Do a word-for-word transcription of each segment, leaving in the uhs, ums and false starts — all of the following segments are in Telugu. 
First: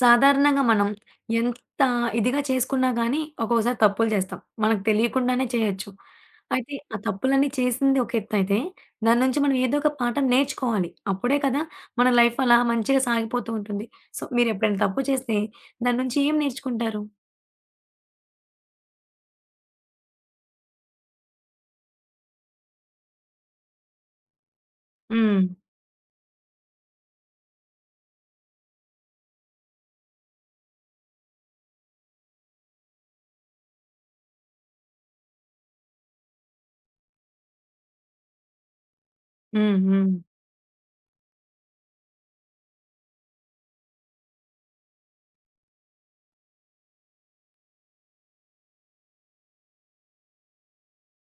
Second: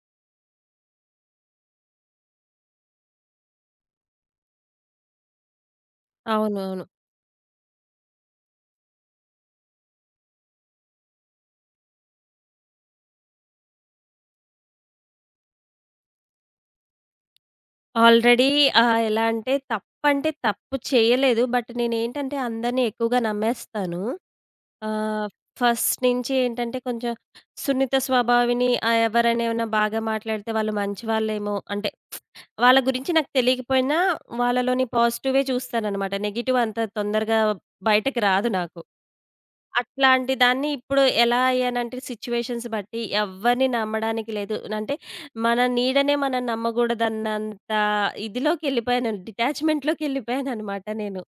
సాధారణంగా మనం ఎంత ఇదిగా చేసుకున్నా గానీ, ఒక్కోసారి తప్పులు చేస్తాం. మనకు తెలియకుండానే చేయొచ్చు. అయితే అవునవును. ఆ తప్పులన్నీ చేసింది ఒక ఎత్తయితే, దాని నుంచి మనం ఏదో ఒక పాఠం నేర్చుకోవాలి. అప్పుడే కదా మన లైఫ్ అలా మంచిగా సాగిపోతూ ఉంటుంది. సో, మీరెప్పుడైనా తప్పు చేస్తే దాని నుంచి ఏం నేర్చుకుంటారు? ఆల్రెడీ ఆహ్, ఎలా అంటే తప్పంటే తప్పు చేయలేదు. బట్ నేనేంటంటే అందరిని ఎక్కువగా నమ్మేస్తాను. ఆహ్, హ్మ్. ఫస్ట్ నుంచి ఏంటంటే కొంచెం సున్నిత స్వభావిని. ఆహ్, ఎవరైనా ఏమైనా బాగా మాట్లాడితే వాళ్ళు మంచివాళ్ళేమో అంటే వాళ్ళ గురించి నాకు తెలియకపోయినా వాళ్ళలోని పాజిటివే చూస్తాననమాట. నెగెటివ్ అంత తొందరగా బయటకి రాదు నాకు. హ్మ్. హ్మ్. అట్లాంటి దాన్ని ఇప్పుడు ఎలా అయ్యానంటే సిచ్యువేషన్స్ బట్టి ఎవ్వరిని నమ్మడానికి లేదు. అంటే మన నీడనే మనం నమ్మగూడదన్నంత ఇదిలోకెళ్ళిపోయాను. డిటాచ్‌మెంట్‌లోకెళ్ళిపోయాననమాట నేను.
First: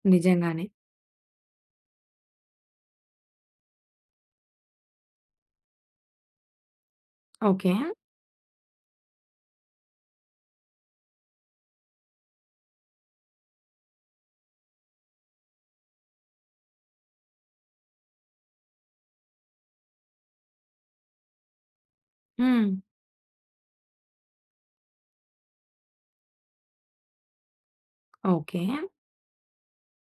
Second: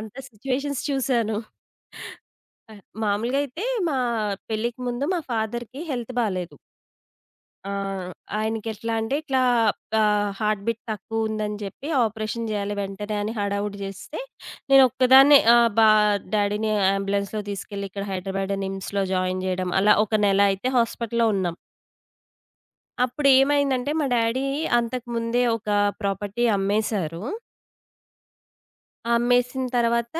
అంత నిజంగానే. సిచ్యువేషన్స్ చూసాను. ఆహ్, మామూలుగా అయితే మా పెళ్ళికి ముందు మా ఫాదర్‌కి హెల్త్ బాలేదు. ఆ! ఓకే. ఆయనకెట్లా అంటే ఇట్లా ఆహ్, హార్ట్ బీట్ తక్కువుందని జెప్పి ఆపరేషన్ జేయాలి వెంటనే అని హడావుడి జేస్తే, నేనొక్కదాన్నే ఆహ్, బా డ్యాడీని అంబులెన్స్‌లో తీసుకెళ్ళి ఇక్కడ హైదరాబాద్ నిమ్స్‌లో జాయిన్ జేయడం. అలా ఒక నెల అయితే హాస్పిటల్‌లో ఉన్నాం. హ్మ్. అప్పుడేమైందంటే మా డ్యాడీ అంతకు ముందే ఒక ప్రాపర్టీ అమ్మేశారు. ఓకే. అమ్మేసిన తర్వాత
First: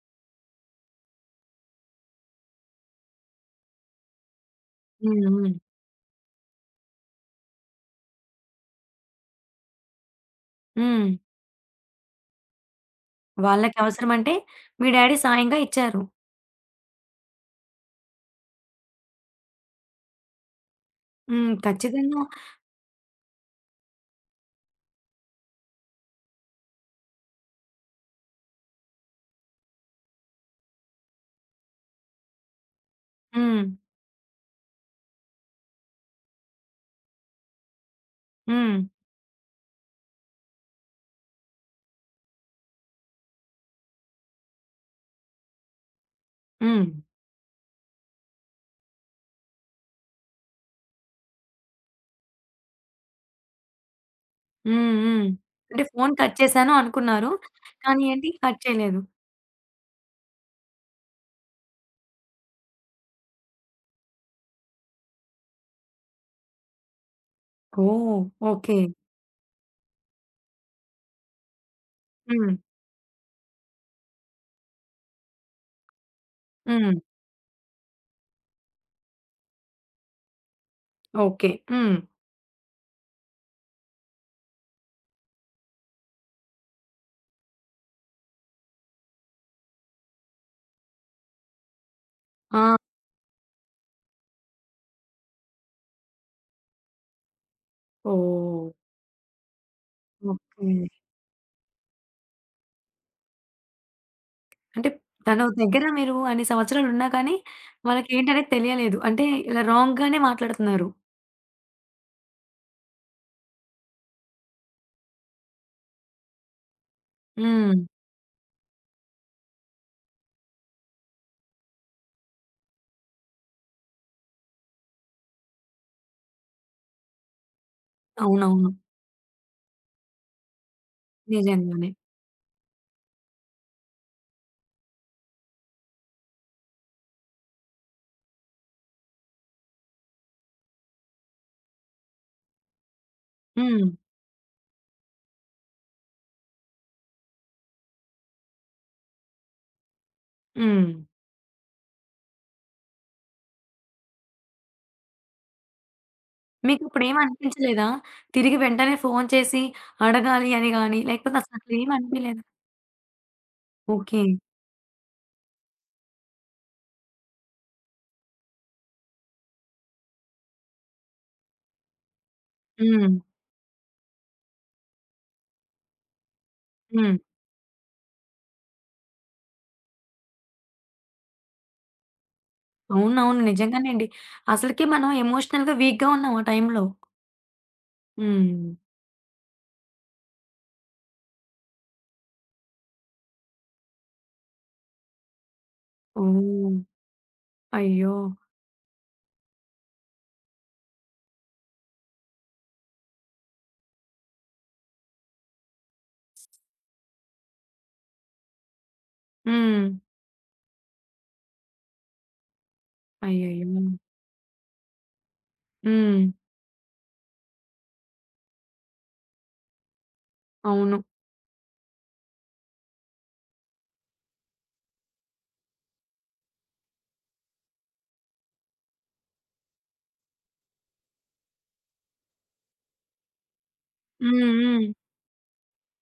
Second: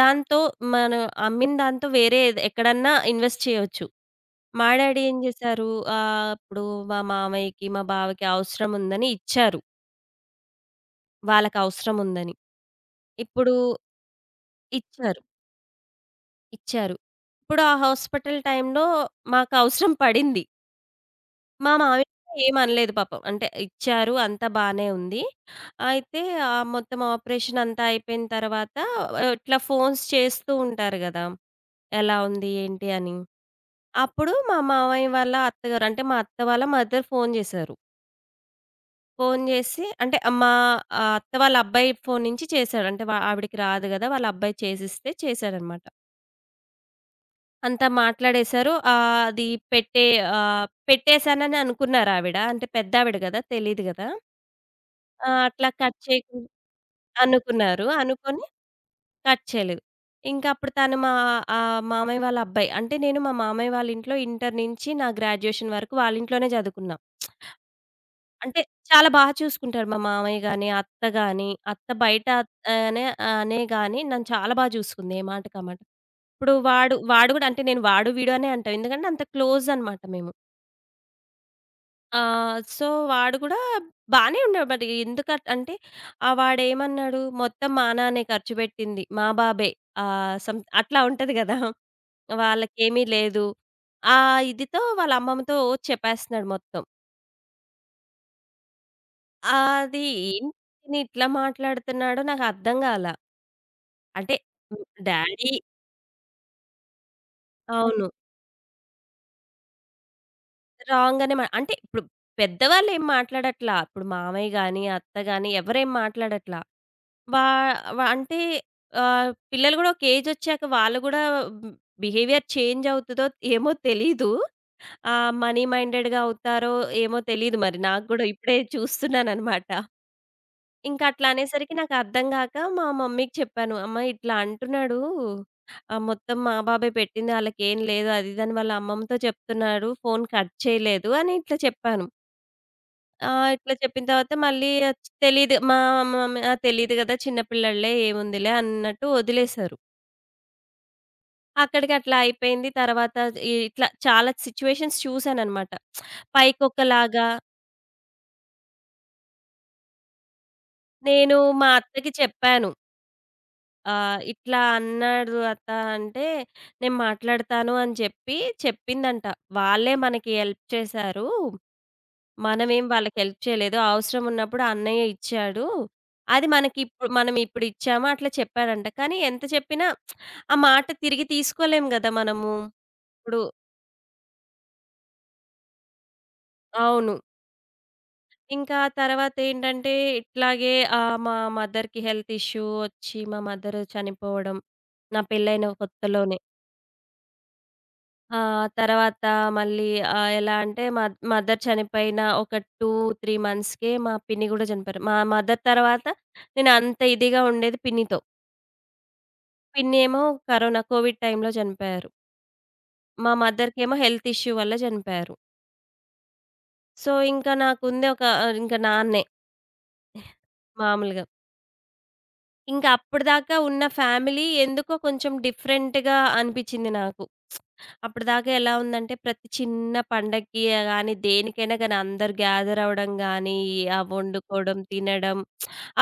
దాంతో మనం అమ్మిన దాంతో వేరే ఎద్ ఎక్కడన్నా ఇన్వెస్ట్ చేయొచ్చు. మా డ్యాడీ ఏం హ్మ్. హ్మ్. జేశారు, ఆహ్, ఇప్పుడు మా మామయ్యకి, మా బావకి అవసరం ఉందని ఇచ్చారు. హ్మ్. వాళ్ళకవసరం ఉందని. ఇప్పుడు వాళ్ళకి అవసరమంటే మీ డ్యాడీ ఇచ్చారు. సాయంగా ఇచ్చారు. ఇచ్చారు. ఇప్పుడు ఆ హాస్పిటల్ టైంలో మాకవసరం పడింది. హ్మ్. మా మామయ్య ఖచ్చితంగా. ఏమనలేదు పాపం. అంటే ఇచ్చారు అంతా బానే ఉంది. అయితే ఆ మొత్తం ఆపరేషన్ అంతా అయిపోయిన తర్వాత ఆ, ఇట్లా ఫోన్స్ చేస్తూ ఉంటారు గదా! ఎలా ఉంది? ఏంటి? అని. హ్మ్. అప్పుడు మా మామయ్య వాళ్ళ అత్తగారు అంటే మా అత్త వాళ్ళ మదర్ ఫోను జేశారు. హ్మ్. ఫోను జేసి అంటే ఆహ్, మా ఆహ్, అత్త వాళ్ళ అబ్బాయి ఫోను నుంచి చేశాడు. అంటే వ ఆవిడకి రాదు గదా! వాళ్ళ అబ్బాయి చేసిస్తే చేశాడనమాట. హ్మ్. అంతా మాట్లాడేశారు. ఆహ్, అది పెట్టే ఆహ్, పెట్టేశానని అనుకున్నారావిడ. అంటే పెద్దావిడ గదా! తెలీదు గదా! హ్మ్. హ్మ్. ఆ! అట్లా అంటే కట్ ఫోను కట్ చేయకు చేశాను అనుకున్నారు. అనుకున్నారు. కానీ ఏంటి, అనుకోని కట్ చేయలేదు. కట్ చేయలేదు. ఇంక అప్పుడు తను మా ఆహ్, మామయ్య వాళ్ళ అబ్బాయి. అంటే నేను మా మామయ్య వాళ్ళ ఇంట్లో ఇంటర్ నుంచి నా గ్రాడ్యుయేషన్ వరకు వాళ్ళింట్లోనే చదువుకున్నా. ఓహ్! అంటే ఓకే. చాలా బాగా చూసుకుంటారు. మా మామయ్య గాని, అత్త గాని, అత్త బయట హ్మ్. అనే అనే గాని నన్ను చాలా బాగా చూసుకుంది. ఏ మాటకామాట. ఇప్పుడు వాడు, హ్మ్. వాడు గూడా అంటే నేను వాడు, వీడు అనే అంటాం. ఎందుకంటే అంత క్లోజ్ అనమాట మేము. ఓకే. హ్మ్. ఆహ్, సో, వాడు గూడా బానే ఉండేవాడు. బట్ ఎందుకట్ అంటే ఆహ్, వాడేమన్నాడు, "మొత్తం మా నాన్నే ఖర్చు పెట్టింది. మా బాబే." ఆహ్, సమ్ అట్లా ఉంటది గదా! ఆ! వాళ్ళకేమీ లేదు. ఆ ఇదితో వాళ్ళ అమ్మమ్మతో చెప్పేస్తున్నాడు మొత్తం. ఓహ్! అది ఓకే. ఏంటి ఇట్లా మాట్లాడుతున్నాడో నాకర్థం గాల. అంటే హ్మ్. అంటే తన డ్యాడీ దగ్గర మీరు అన్ని సంవత్సరాలున్నా కానీ అవును. వాళ్ళకేంటనేది తెలియలేదు. అంటే ఇలా రాంగ్‌గానే మాట్లాడుతున్నారు. రాంగనే మా అంటే ఇప్పుడు పెద్దవాళ్ళేం మాట్లాడట్లా. ఇప్పుడు మామయ్య గాని, అత్త గాని ఎవరేం మాట్లాడట్లా. వా హ్మ్. వ అంటే ఆహ్, పిల్లలు గూడా ఒక ఏజొచ్చాక వాళ్ళు గూడా హ్మ్. బిహేవియర్ చేంజ్ అవుతదో ఏమో తెలీదు. ఆహ్, మనీ మైండెడ్‌గా అవుతారో ఏమో తెలీదు మరి నాకు గూడా ఇప్పుడే అవునవును. చూస్తున్నాననమాట. ఇంకా అట్లా అనేసరికి నిజంగానే. నాకర్థం గాక మా మమ్మీకి చెప్పాను. "అమ్మ ఇట్లా అంటున్నాడు. ఆహ్, మొత్తం మా బాబే పెట్టింది. ఆళ్ళకేం లేదు. అది ఇది అని వాళ్ళ అమ్మమ్మతో చెప్తున్నాడు. ఫోను కట్ చేయలేదు" అని ఇట్లా చెప్పాను. ఆహ్, ఇట్లా హ్మ్. చెప్పిన తర్వాత మళ్ళీ తెలీదు మా మమ్మీ "ఆ! తెలీదు గదా! చిన్న పిల్లోడులే ఏముందిలే" అన్నట్టు వదిలేశారు. హ్మ్. అక్కడికి అట్లా అయిపోయింది. తర్వాత ఇ ఇట్లా చాలా సిట్యుయేషన్స్ చూసాననమాట. పైకొకలాగా మీకిప్పుడేమనిపించలేదా? తిరిగి వెంటనే ఫోను చేసి అడగాలి అని గాని, లేకపోతే నేను మా అత్తకి అసలట్లేమనిపియలేదా? చెప్పాను. ఆ! ఓకే. ఇట్లా అన్నాడు అత్త అంటే, నేను మాట్లాడతాను అని చెప్పి చెప్పిందంట. వాళ్ళే మనకి హెల్ప్ చేశారు. మనమేం హ్మ్. వాళ్ళకి హెల్ప్ చేయలేదు. అవసరం ఉన్నప్పుడు అన్నయ్య ఇచ్చాడు. అది మనకిప్పుడు హ్మ్. మనం ఇప్పుడు ఇచ్చామా అట్లా చెప్పాడంట. కానీ ఎంత చెప్పినా ఆ మాట తిరిగి తీసుకోలేం గదా! మనము. ఇప్పుడు అవునవును. నిజంగానే అండి. అసలకి మనం ఎమోషనల్‌గా వీక్‌గా ఉన్నాం ఆ టైంలో. అవును. హ్మ్. ఇంకా తర్వాత ఏంటంటే ఇట్లాగే ఆహ్, మా మదర్‌కి హెల్త్ ఇష్యూ ఒచ్చి మా మదర్ చనిపోవడం. నా పెళ్ళైన కొత్తలోనే. ఓహ్! అయ్యో! ఆ! తర్వాత మళ్ళీ ఆహ్, ఎలా అంటే మా మదర్ చనిపోయిన ఒక రెండు, మూడు మంత్స్‌కే మా పిన్ని గూడా చనిపోయారు. మా మదర్ తర్వాత నేను అంత ఇదిగా ఉండేది పిన్నితో. హ్మ్. పిన్ని ఏమో కరోనా కోవిడ్ టైంలో చనిపోయారు. మా అయ్యయ్యో! మదర్‌కేమో హెల్త్ ఇష్యూ వల్ల చనిపోయారు. హ్మ్. సో, ఇంకా నాకుంది ఒక ఆహ్, ఇంక నాన్నే అవును. మామూలుగా. ఇంక అప్పటిదాకా ఉన్న ఫ్యామిలీ ఎందుకో కొంచెం డిఫరెంట్‌గా అనిపిచ్చింది నాకు. అప్పటిదాకా ఎలా ఉందంటే, ప్రతి చిన్న పండక్కి గాని, దేనికైనా గాని అందరూ గ్యాదర్ అవ్వడం గాని, ఆ హ్మ్. వండుకోవడం, హ్మ్. తినడం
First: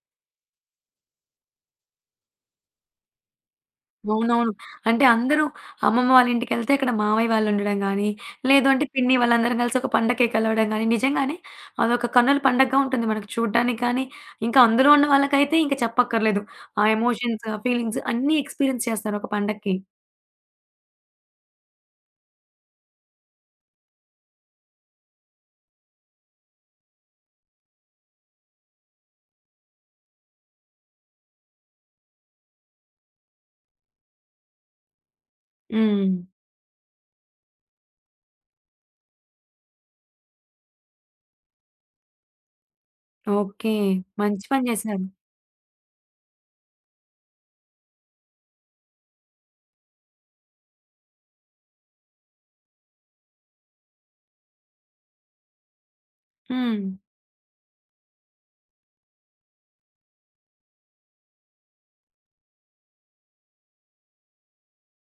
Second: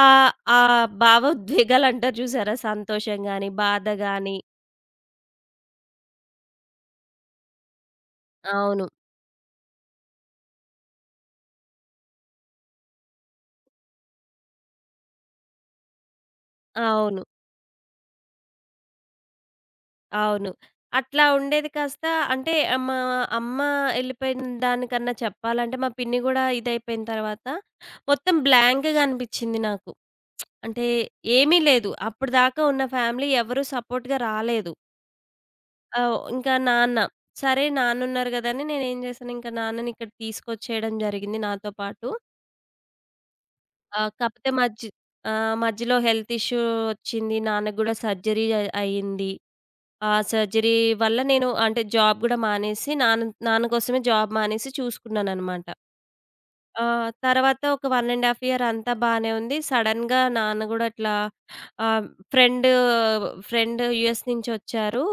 ఆహ్, ఆ భావోద్వేగాలు అంటారు చూసారా? సంతోషం గాని, బాధ గాని అవునవును. అంటే అందరూ అమ్మమ్మ వాళ్ళ ఇంటికెళ్తే ఇక్కడ మావయ్య వాళ్ళుండడం గానీ, లేదు అంటే అవును. పిన్ని వాళ్ళందరం కలిసి ఒక పండగకి కలవడం గానీ, నిజంగానే అదొక కన్నుల పండగగా ఉంటుంది మనకు చూడ్డానికి కానీ, ఇంకా అందులో ఉన్న వాళ్ళకైతే ఇంక చెప్పక్కర్లేదు. ఆ అవును. ఎమోషన్స్, ఆ ఫీలింగ్స్ అన్నీ ఎక్స్‌పీరియన్స్ చేస్తారు ఒక పండక్కి. అవును. అట్లా ఉండేది కాస్త అంటే మా అమ్మ ఎళ్ళిపోయిన దానికన్నా చెప్పాలంటే, మా పిన్ని గూడా ఇదైపోయిన తర్వాత, మొత్తం బ్లాంక్‌గా అనిపిచ్చింది నాకు. అంటే ఏమీ లేదు. అప్పటిదాకా ఉన్న ఫ్యామిలీ ఎవరు సపోర్ట్‌గా రాలేదు. ఆ! హ్మ్. ఇంకా నాన్న. సరే నాన్నున్నారు గదని నేనేం జేశాను, ఇంకా నాన్ననిక్కడ తీసుకొచ్చేయడం జరిగింది నాతో పాటు. ఓకే. ఆహ్, మంచి కాపోతే పని మధ్య చేశారు. ఆహ్, మధ్యలో హెల్త్ ఇష్యూ ఒచ్చింది. నాన్నకు గూడా సర్జరీ అ అయింది. ఆ సర్జరీ వల్ల నేను అంటే జాబ్ గూడా మానేసి నాన్న నాన్న కోసమే జాబ్ మానేసి చూసుకున్నాననమాట. హ్మ్. ఆహ్, తర్వాత ఒక ఒకటిన్నర ½ ఇయర్ అంతా బానే ఉంది. సడెన్‌గా నాన్న గూడా ఇట్లా ఆహ్, ఫ్రెండ్ ఫ్రెండ్ యూఎస్ నుంచొచ్చారు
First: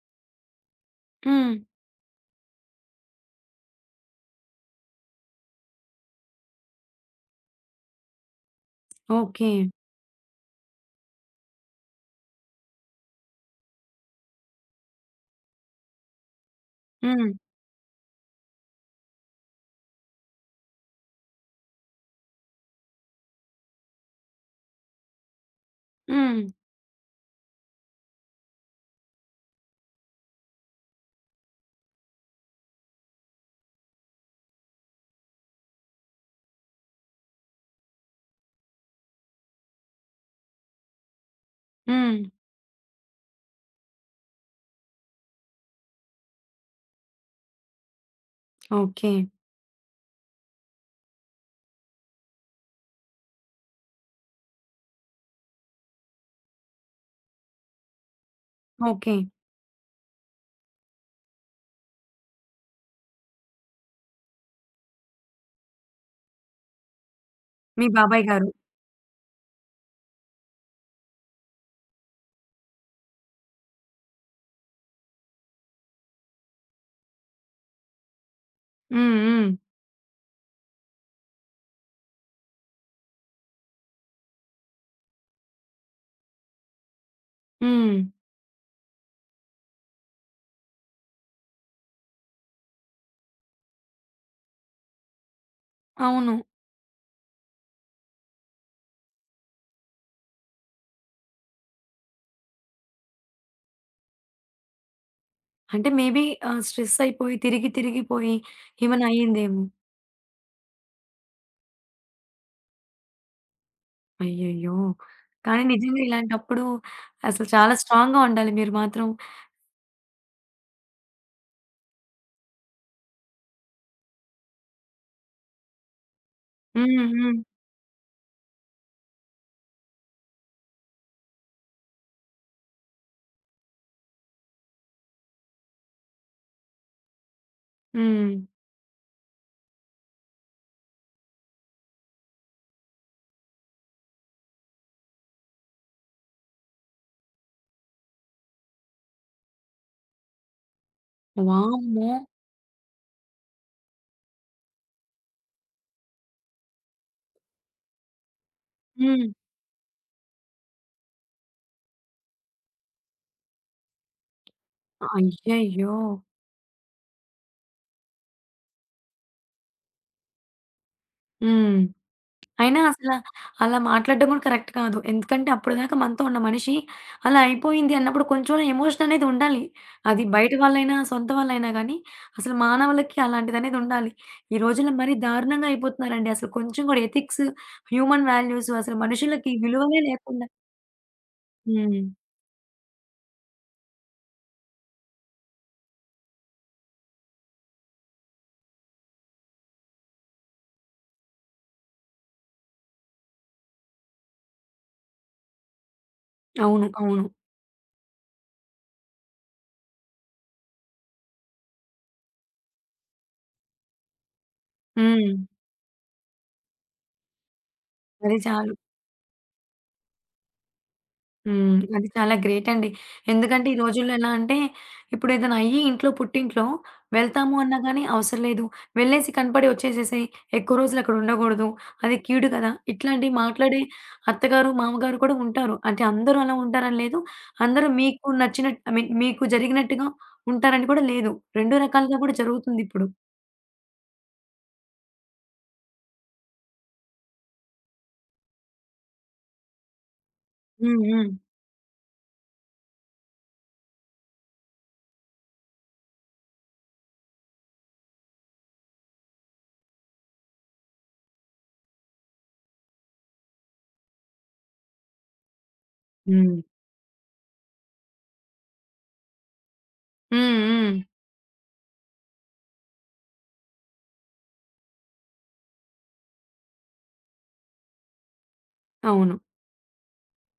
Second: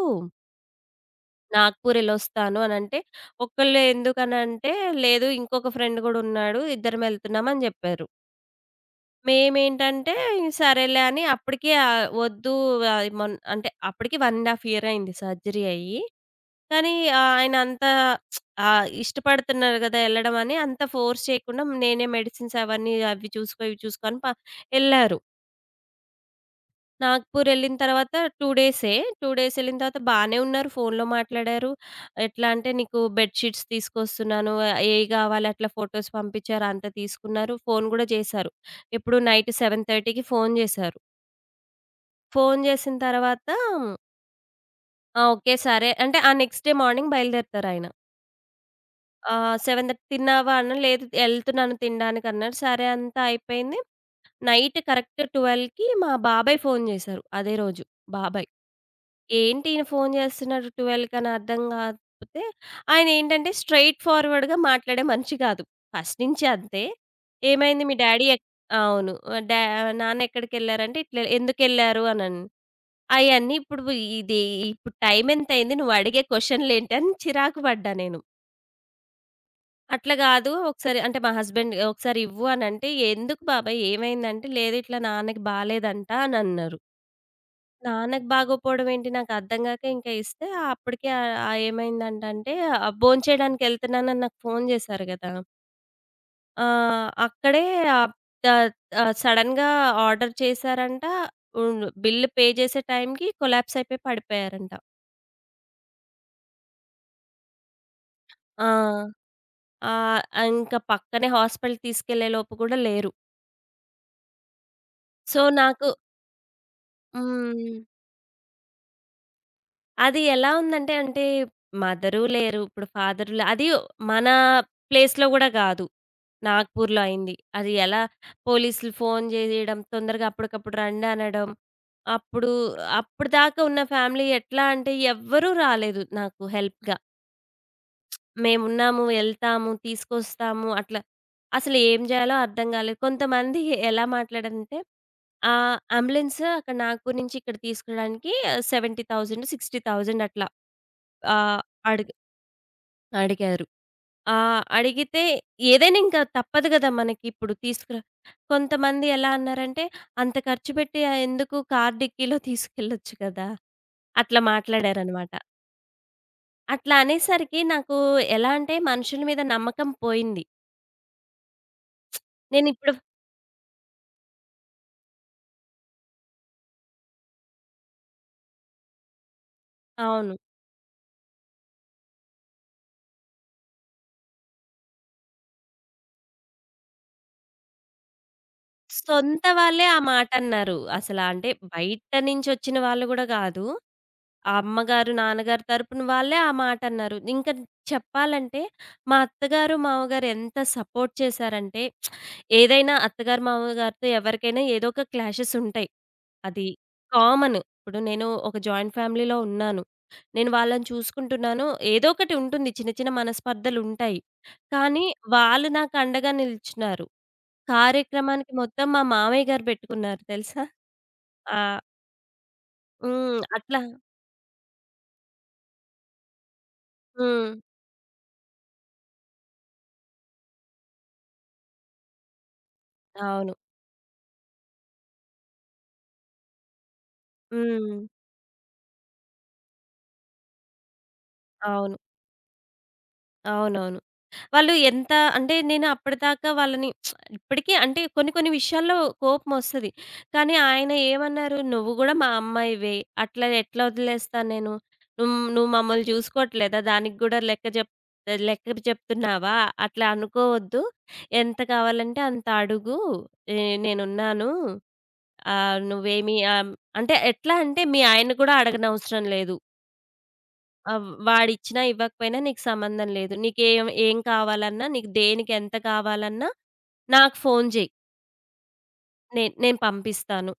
హ్మ్. నాగ్‌పూర్ ఎళ్ళొస్తాను అనంటే, ఒక్కళ్ళే ఎందుకనంటే, లేదు ఇంకొక ఫ్రెండ్ గూడున్నాడు, ఇద్దరం ఎళ్తున్నామని జెప్పారు. ఓకే. మేమేంటంటే, సరేలే అని అప్పటికే ఆహ్, వద్దు అది మొన్ అంటే అప్పటికి ఒకటిన్నర ½ ఇయర్ అయింది సర్జరీ అయ్యి. కానీ హ్మ్. ఆహ్, ఆయనంత ఆహ్, ఇష్టపడుతున్నారు గదా! ఎళ్ళడం అని అంత ఫోర్స్ చేయకుండా నేనే మెడిసిన్స్ అవన్నీ అవి చూసుకో, ఇవి చూసుకో అని ప ఎళ్లారు. హ్మ్. నాగ్‌పూర్ ఎళ్ళిన తర్వాత రెండు డేసే. రెండు డేస్ ఎళ్ళిన తర్వాత బానే ఉన్నారు. ఫోన్‌లో మాట్లాడారు. ఎట్లా అంటే నీకు బెడ్ షీట్స్ తీసుకొస్తున్నాను. ఏయి గావాలి అట్లా ఫోటోస్ పంపించారు. అంత తీసుకున్నారు. ఫోన్ గూడా చేశారు. ఎప్పుడు నైట్ 7:30కి ఫోన్ చేశారు. హ్మ్. ఫోన్ చేసిన తర్వాత ఆ! ఓకే. సరే అంటే ఆ నెక్స్ట్ డే మార్నింగ్ బయలుదేరుతారాయన. ఓకే. ఆహ్, ఏడున్నర తిన్నావా అన్నా? లేదు ఎళ్తున్నాను తినడానికి అన్నారు. సరే అంతా అయిపోయింది. నైట్ కరెక్ట్ 12కి మా బాబాయ్ ఫోన్ చేశారు అదే రోజు. బాబాయ్. ఓకే. ఏంటి ఈయన ఫోను జేస్తున్నాడు 12కని అర్థం గాకపోతే, ఆయనేంటంటే స్ట్రెయిట్ ఫార్వర్డ్‌గా మాట్లాడే మనిషి గాదు. ఫస్ట్ నుంచి అంతే. ఏమైంది మీ మీ బాబాయ్ డ్యాడీ ఎక్ గారు. అవును. డా నాన్నెక్కడికెళ్లారంటే ఇట్లా ఎందుకెళ్లారు అనన్ అయన్నీ ఇప్పుడు ఇది ఇప్పుడు టైమెంతయింది నువ్వడిగే క్వెషన్‌లేంటి అని చిరాకు పడ్డా నేను. హ్మ్. హ్మ్. అట్లా గాదు ఒకసారి అంటే మా హస్బెండ్ ఒకసారి ఇవ్వు అనంటే, ఎందుకు బాబాయ్ ఏమైందంటే, లేదు ఇట్లా నాన్నకి బాలేదంట అనన్నారు. హ్మ్. నాన్నకి బాగోపోవడం ఏంటి నాకర్థం గాక ఇంకా ఇస్తే అప్పటికే ఆహ్, ఆహ్, ఏమైందంటంటే ఆహ్, భోంచేయడానికి ఎళ్తున్నానని నాకు ఫోను జేశారు గదా! అవును. ఆహ్, అక్కడే ఆహ్, త ఆహ్, సడెన్‌గా ఆర్డర్ చేశారంట. హ్మ్. బిల్ పే చేసే టైంకి కొలాప్స్ అయిపోయి పడిపోయారంట. అంటే మేబీ ఆహ్, స్ట్రెస్ అయిపోయి తిరిగి తిరిగిపోయి ఆ! ఏమైనా అయిందేమో! ఆహ్, ఇంకా పక్కనే హాస్పిటల్‌కి తీసుకెళ్ళే లోపు కూడా లేరు. అయ్యయ్యో! సో, కానీ నాకు నిజంగా ఇలాంటప్పుడు అసలు హ్మ్. చాలా స్ట్రాంగ్‌గా ఉండాలి మీరు మాత్రం. అది ఎలా ఉందంటే అంటే మదరు లేరు, ఇప్పుడు ఫాదరు లే అది మన ప్లేస్‌లో గూడా గాదు. నాగ్‌పూర్‌లో హ్మ్. అయింది. హ్మ్. అది ఎలా పోలీసులు ఫోను జేయడం, తొందరగా అప్పటికప్పుడు రండి అనడం. అప్పుడు అప్పటిదాకా ఉన్న ఫ్యామిలీ ఎట్లా అంటే ఎవ్వరూ రాలేదు నాకు హెల్ప్‌గా. హ్మ్. మేమున్నాము, ఎళ్తాము, తీసుకొస్తాము అట్లా. అసలు ఏం జేయాలో అర్థం గాలేదు. కొంతమంది ఎలా మాట్లాడారంటే, ఆహ్, అంబులెన్స్ అక్కడ నాగ్‌పూర్ నుంచి ఇక్కడ తీసుకురాడానికి డెబ్భై వేలు, అరవై వేలు అట్లా ఆహ్, వామ్మో! అడిగ్ అడిగారు. ఆ! అడిగితే ఏదైనా ఇంకా తప్పదు గదా! మనకిప్పుడు తీసుకురా కొంతమంది హ్మ్. ఎలా అన్నారంటే, "అంత ఖర్చు పెట్టి ఆహ్, ఎందుకు కార్ డిక్కీలో తీసుకెళ్ళొచ్చు కదా!" అట్లా మాట్లాడారనమాట. అయ్యయ్యో! అట్లా అనేసరికి నాకు ఎలా అంటే మనుషుల మీద నమ్మకం పోయింది. హ్మ్. అయినా నేనిప్పుడు అసల అలా మాట్లాడడం కూడా కరెక్ట్ కాదు. ఎందుకంటే అప్పటిదాకా మనతో ఉన్న మనిషి అలా అయిపోయింది అన్నప్పుడు కొంచెం ఎమోషన్ అనేది ఉండాలి. అది అవును. బయట వాళ్ళైనా, సొంత వాళ్ళైనా గానీ అసలు మానవులకి అలాంటిదనేది ఉండాలి. ఈ రోజుల్లో మరీ దారుణంగా అయిపోతున్నారండి. అసలు కొంచెం కూడా ఎథిక్స్, హ్యూమన్ వాల్యూస్, అసలు సొంత మనుషులకి వాళ్ళే ఆ విలువనే లేకుండా. మాటన్నారు. అసల అంటే హ్మ్. బయట నుంచొచ్చిన వాళ్ళు గూడా గాదు. ఆ అమ్మగారు, నాన్నగారు తరపున వాళ్ళే ఆ మాటన్నారు. ఇంకా చెప్పాలంటే మా అత్తగారు, మామగారు ఎంత సపోర్ట్ చేశారంటే ఏదైనా అత్తగారు, మామగారితో ఎవరికైనా ఏదో ఒక క్లాషెస్ ఉంటాయి. అది అవును. అవును. కామన్. ఇప్పుడు నేను ఒక జాయింట్ ఫ్యామిలీలో ఉన్నాను. నేను వాళ్ళని చూసుకుంటున్నాను. ఏదో ఒకటి ఉంటుంది. చిన్న చిన్న మనస్పర్ధలుంటాయి. కానీ హ్మ్. వాళ్ళు నాకు అండగా నిలిచున్నారు. అది కార్యక్రమానికి చాలు. మొత్తం మా మామయ్య గారు పెట్టుకున్నారు తెలుసా? ఆ! హ్మ్. అది చాలా గ్రేట్ అండి. హ్మ్. ఎందుకంటే ఈ అట్లా రోజుల్లో ఎలా అంటే ఇప్పుడు ఏదైనా అయ్యి ఇంట్లో పుట్టింట్లో హ్మ్. వెళ్తాము అన్నా గాని అవసరం లేదు. వెళ్ళేసి కనపడి వచ్చేసేసేయి. ఎక్కువ రోజులు అక్కడ ఉండకూడదు. అది కీడు కదా! ఇట్లాంటి అవును. మాట్లాడే అత్తగారు, మామగారు కూడా ఉంటారు. అంటే అందరూ అలా ఉంటారని లేదు. అందరూ హ్మ్. మీకు నచ్చినట్టు, ఐ మీన్ మీకు జరిగినట్టుగా ఉంటారని కూడా లేదు. రెండు అవును. రకాలుగా కూడా జరుగుతుందిప్పుడు. అవునవును. వాళ్ళు ఎంత అంటే నేను అప్పటిదాకా వాళ్ళని ఇప్పటికీ అంటే కొన్ని కొన్ని విషయాల్లో కోపమొస్తది. కానీ ఆయన హ్మ్. హ్మ్. ఏమన్నారు, "నువ్వు గూడా మా అమ్మాయివే. అట్లా ఎట్లా వదిలేస్తాను నేను? నువ్వు నువ్వు మమ్మల్ని చూసుకోవట్లేదా? దానికి గూడా లెక్క జెప్ లెక్క చెప్తున్నావా? అట్లా అనుకోవద్దు. ఎంత కావాలంటే అంత అడుగు. ఏ నేనున్నాను. ఆహ్, నువ్వేమి" హ్మ్. ఆహ్, అంటే ఎట్లా అంటే మీ ఆయన గూడా అడగనవసరం లేదు. హ్మ్. ఆ! హ్మ్. వాడిచ్చినా ఇవ్వకపోయినా నీకు సంబంధం లేదు. నీకేం ఏం ఏం కావాలన్నా, నీకు దేనికి ఎంత కావాలన్నా నాకు ఫోను జెయి. అవును. నే నేను పంపిస్తాను.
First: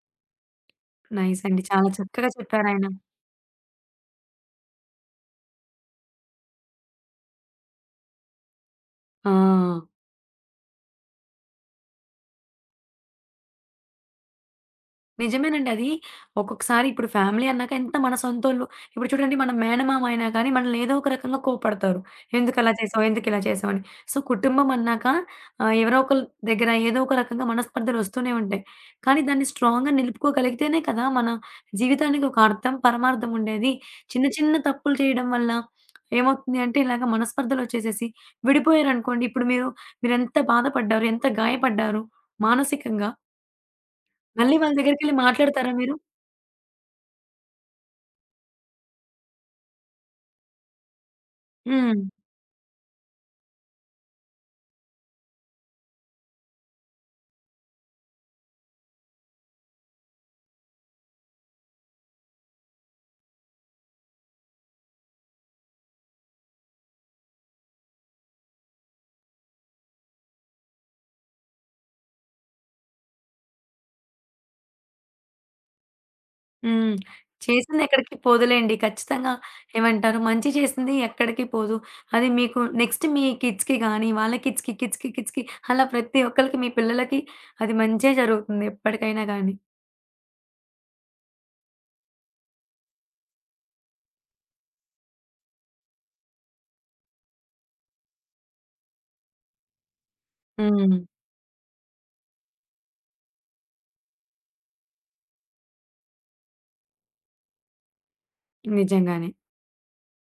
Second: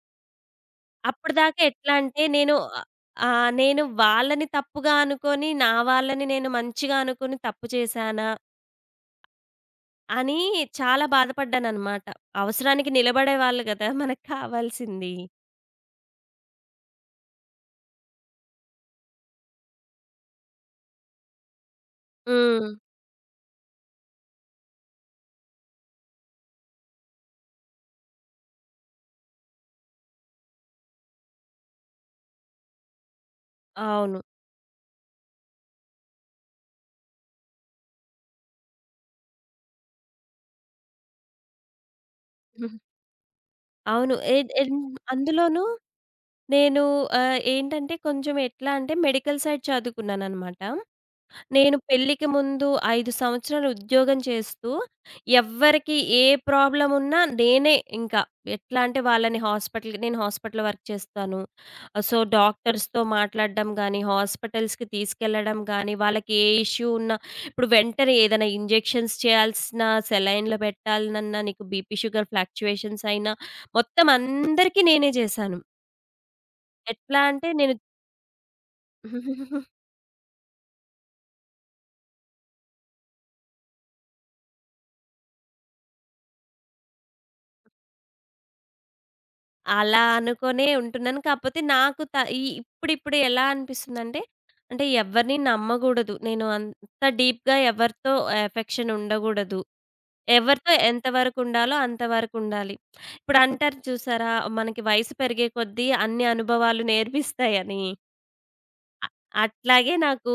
నైస్ అప్పటిదాకా అండి. చాలా ఎట్లా అంటే చక్కగా నేను ఆహ్, చెప్పారాయన. ఆహ్, నేను వాళ్ళని తప్పుగా అనుకోని, నా వాళ్ళని నేను మంచిగా అనుకుని తప్పు చేశానా? ఆ! అని చాలా బాధపడ్డాననమాట. అవసరానికి నిలబడేవాళ్ళు గదా! మనకు కావాల్సింది. నిజమేనండి. అది ఒక్కొక్కసారి ఇప్పుడు ఫ్యామిలీ అన్నాక ఎంత మన సొంతోళ్ళు. ఇప్పుడు చూడండి మన మేనమామ అయినా కానీ మనల్ని ఏదో ఒక రకంగా కోప్పడతారు. హ్మ్. ఎందుకలా చేసావు? ఎందుకిలా చేసావు? అని. సో, కుటుంబం అన్నాక ఆహ్, ఎవరో ఒకళ్ళ దగ్గర ఏదో ఒక రకంగా మనస్పర్ధలొస్తూనే ఉంటాయి. కానీ దాన్ని స్ట్రాంగ్‌గా నిలుపుకోగలిగితేనే కదా మన జీవితానికి ఒక అర్థం, పరమార్థం ఉండేది. అవును. చిన్న చిన్న తప్పులు చేయడం వల్ల ఏమవుతుంది అంటే ఇలాగ మనస్పర్ధలొచ్చేసేసి విడిపోయారనుకోండి. ఇప్పుడు మీరు మీరెంత బాధపడ్డారు? ఎంత గాయపడ్డారు మానసికంగా? అవును. ఎ మళ్ళీ వాళ్ళ ఎన్ దగ్గరికెళ్ళి అందులోనూ మాట్లాడతారా మీరు? నేను ఆహ్, ఏంటంటే కొంచెం ఎట్లా అంటే మెడికల్ సైడ్ చదువుకున్నాననమాట. నేను హ్మ్. పెళ్ళికి ముందు ఐదు సంవత్సరాలు ఉద్యోగం చేస్తూ ఎవ్వరికి ఏ ప్రాబ్లమ్ ఉన్నా నేనే ఇంకా ఎట్లా అంటే వాళ్ళని హాస్పిటల్‌కి నేను హాస్పిటల్‌లో వర్క్ చేస్తాను. సో, డాక్టర్స్‌తో మాట్లాడడం గానీ, హాస్పిటల్స్‌కి తీసుకెళ్లడం గానీ, వాళ్ళకి ఏ ఇష్యూ ఉన్నా ఇప్పుడు వెంటనే ఏదైనా ఇంజెక్షన్స్ చేయాల్సిన, సెలైన్‌లు పెట్టాలనన్నా, నీకు బీపీ, షుగర్ ఫ్లక్చుయేషన్స్ అయినా మొత్తం అందరికీ నేనే చేశాను. హ్మ్. ఎట్లా అంటే నేను చేసిందెక్కడికి పోదులేండి. ఖచ్చితంగా ఏమంటారు, మంచి చేసింది ఎక్కడికి పోదు. అది మీకు నెక్స్ట్ మీ కిడ్స్‌కి గానీ, వాళ్ళ కిడ్స్‌కి, కిడ్స్‌కి, కిడ్స్‌కి, అలా ప్రతి ఒక్కళ్ళకి మీ పిల్లలకి అది మంచే జరుగుతుంది ఎప్పటికైనా గానీ. అలా అనుకునే ఉంటున్నాను. కాకపోతే నాకు త ఈ ఇప్పుడిప్పుడు ఎలా అనిపిస్తుందంటే, అంటే ఎవరిని నమ్మగూడదు. నేను అంత డీప్‌గా ఎవరితో ఎఫెక్షన్ ఉండగూడదు. ఎవరితో హ్మ్. ఎంతవరకు ఉండాలో అంతవరకు ఉండాలి. ఇప్పుడు అంటారు చూసారా? మనకి వయసు పెరిగే కొద్దీ అన్ని అనుభవాలు నేర్పిస్తాయని. అ నిజంగానే. అట్లాగే నాకు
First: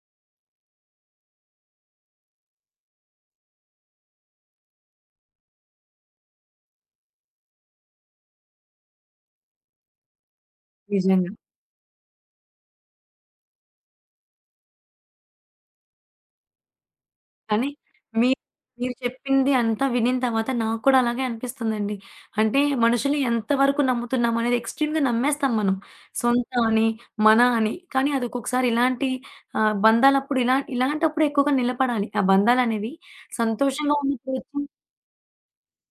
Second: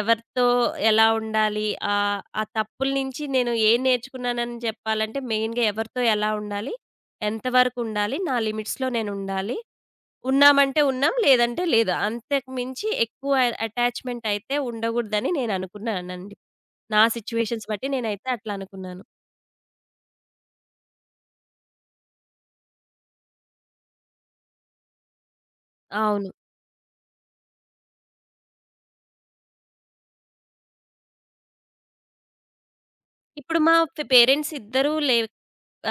ఎవరితో ఎలా ఉండాలి, ఆహ్, ఆ తప్పుల నుంచి నేను ఏం నేర్చుకున్నానని చెప్పాలంటే, మెయిన్‌గా ఎవరితో ఎలా ఉండాలి, ఎంతవరకు ఉండాలి, నా లిమిట్స్‌లో నేనుండాలి. ఉన్నామంటే ఉన్నాం, నిజంగా. లేదంటే లేదు. అంతకు మించి ఎక్కువ అటాచ్‌మెంట్ అయితే ఉండగూడదని నేను అనుకున్నానండి. నా సిట్యుయేషన్స్ కానీ బట్టి నేనైతే మీ అట్లా మీరు అనుకున్నాను. చెప్పింది అంతా వినిన తర్వాత నాకు కూడా అలాగే అనిపిస్తుందండి. అంటే మనుషుల్ని ఎంత వరకు నమ్ముతున్నాం అనేది, ఎక్స్‌ట్రీమ్‌గా నమ్మేస్తాం మనం. అవును. సొంత అని, మన అని. కానీ అది ఒక్కొక్కసారి ఇలాంటి ఆహ్, బంధాలప్పుడు ఇలా ఇలాంటప్పుడు ఎక్కువగా నిలబడాలి. ఆ బంధాలనేవి ఇప్పుడు మా సంతోషంగా ఫె ఉన్నప్పుడు పేరెంట్స్ వచ్చి. ఇద్దరూ లే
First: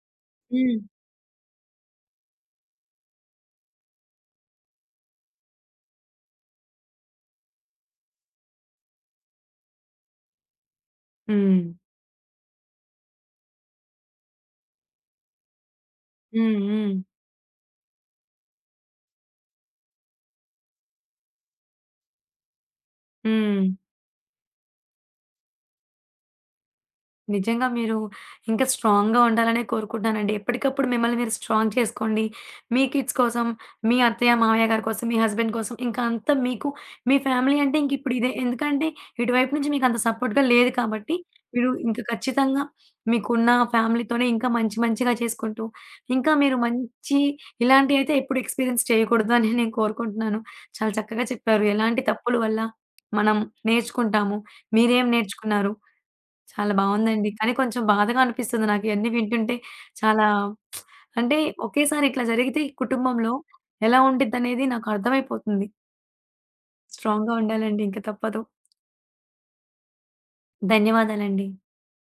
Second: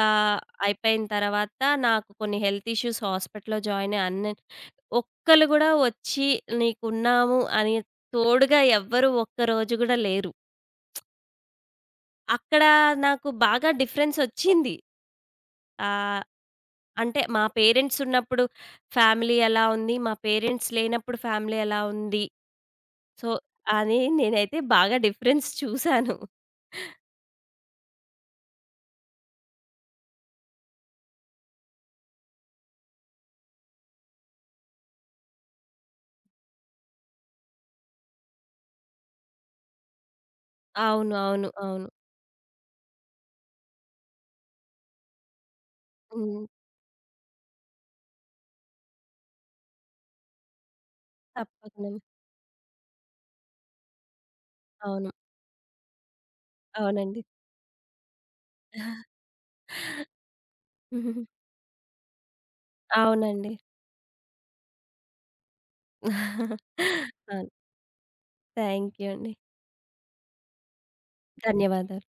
ఆహ్, హ్మ్. అయిపోయిన తర్వాత నాకు కొన్ని హెల్త్ ఇష్యూస్ హాస్పిటల్‌లో జాయిన్ అన్ ఒక్కళ్ళు గూడా వచ్చి నీకున్నాము అని తోడుగా ఎవ్వరు ఒక్కరోజు గూడా లేరు. హ్మ్. అక్కడ నాకు బాగా డిఫరెన్సొచ్చింది. ఆహ్, హ్మ్. హ్మ్. అంటే మా పేరెంట్స్ ఉన్నప్పుడు ఫ్యామిలీ ఎలా ఉంది, మా పేరెంట్స్ లేనప్పుడు ఫ్యామిలీ ఎలా ఉంది. సో, హ్మ్. అని నేనైతే బాగా డిఫరెన్స్ చూసాను. నిజంగా మీరు ఇంకా స్ట్రాంగ్‌గా ఉండాలనే కోరుకుంటున్నానండి. ఎప్పటికప్పుడు మిమ్మల్ని మీరు స్ట్రాంగ్ చేసుకోండి. మీ కిడ్స్ కోసం, మీ అత్తయ్య, మామయ్య గారి కోసం, మీ హస్బెండ్ కోసం, ఇంకా అంతా మీకు మీ ఫ్యామిలీ అంటే ఇంక ఇప్పుడు ఇదే. ఎందుకంటే ఇటువైపు నుంచి మీకు అంత సపోర్ట్‌గా లేదు అవును. కాబట్టి అవును. మీరు అవును. ఇంక ఖచ్చితంగా మీకున్న ఫ్యామిలీతోనే ఇంకా మంచి మంచిగా చేసుకుంటూ, ఇంకా హ్మ్. మీరు మంచి ఇలాంటియైతే ఎప్పుడు ఎక్స్‌పీరియన్స్ చేయకూడదు అని నేను కోరుకుంటున్నాను. చాలా చక్కగా చెప్పారు. తప్పకుండా. ఎలాంటి తప్పుల వల్ల మనం నేర్చుకుంటాము. మీరేం అవును. నేర్చుకున్నారు? చాలా అవునండి. బావుందండి. కానీ కొంచెం బాధగా అనిపిస్తుంది నాకు ఇయన్నీ వింటుంటే. చాలా అంటే ఒకేసారి ఇట్లా జరిగితే కుటుంబంలో అవునండి. ఎలా ఉండిద్దనేది నాకు అర్థమైపోతుంది. స్ట్రాంగ్‌గా అవును. ఉండాలండి. ఇంక తప్పదు. థ్యాంక్ యూ అండి. ధన్యవాదాలండి. ధన్యవాదాలు.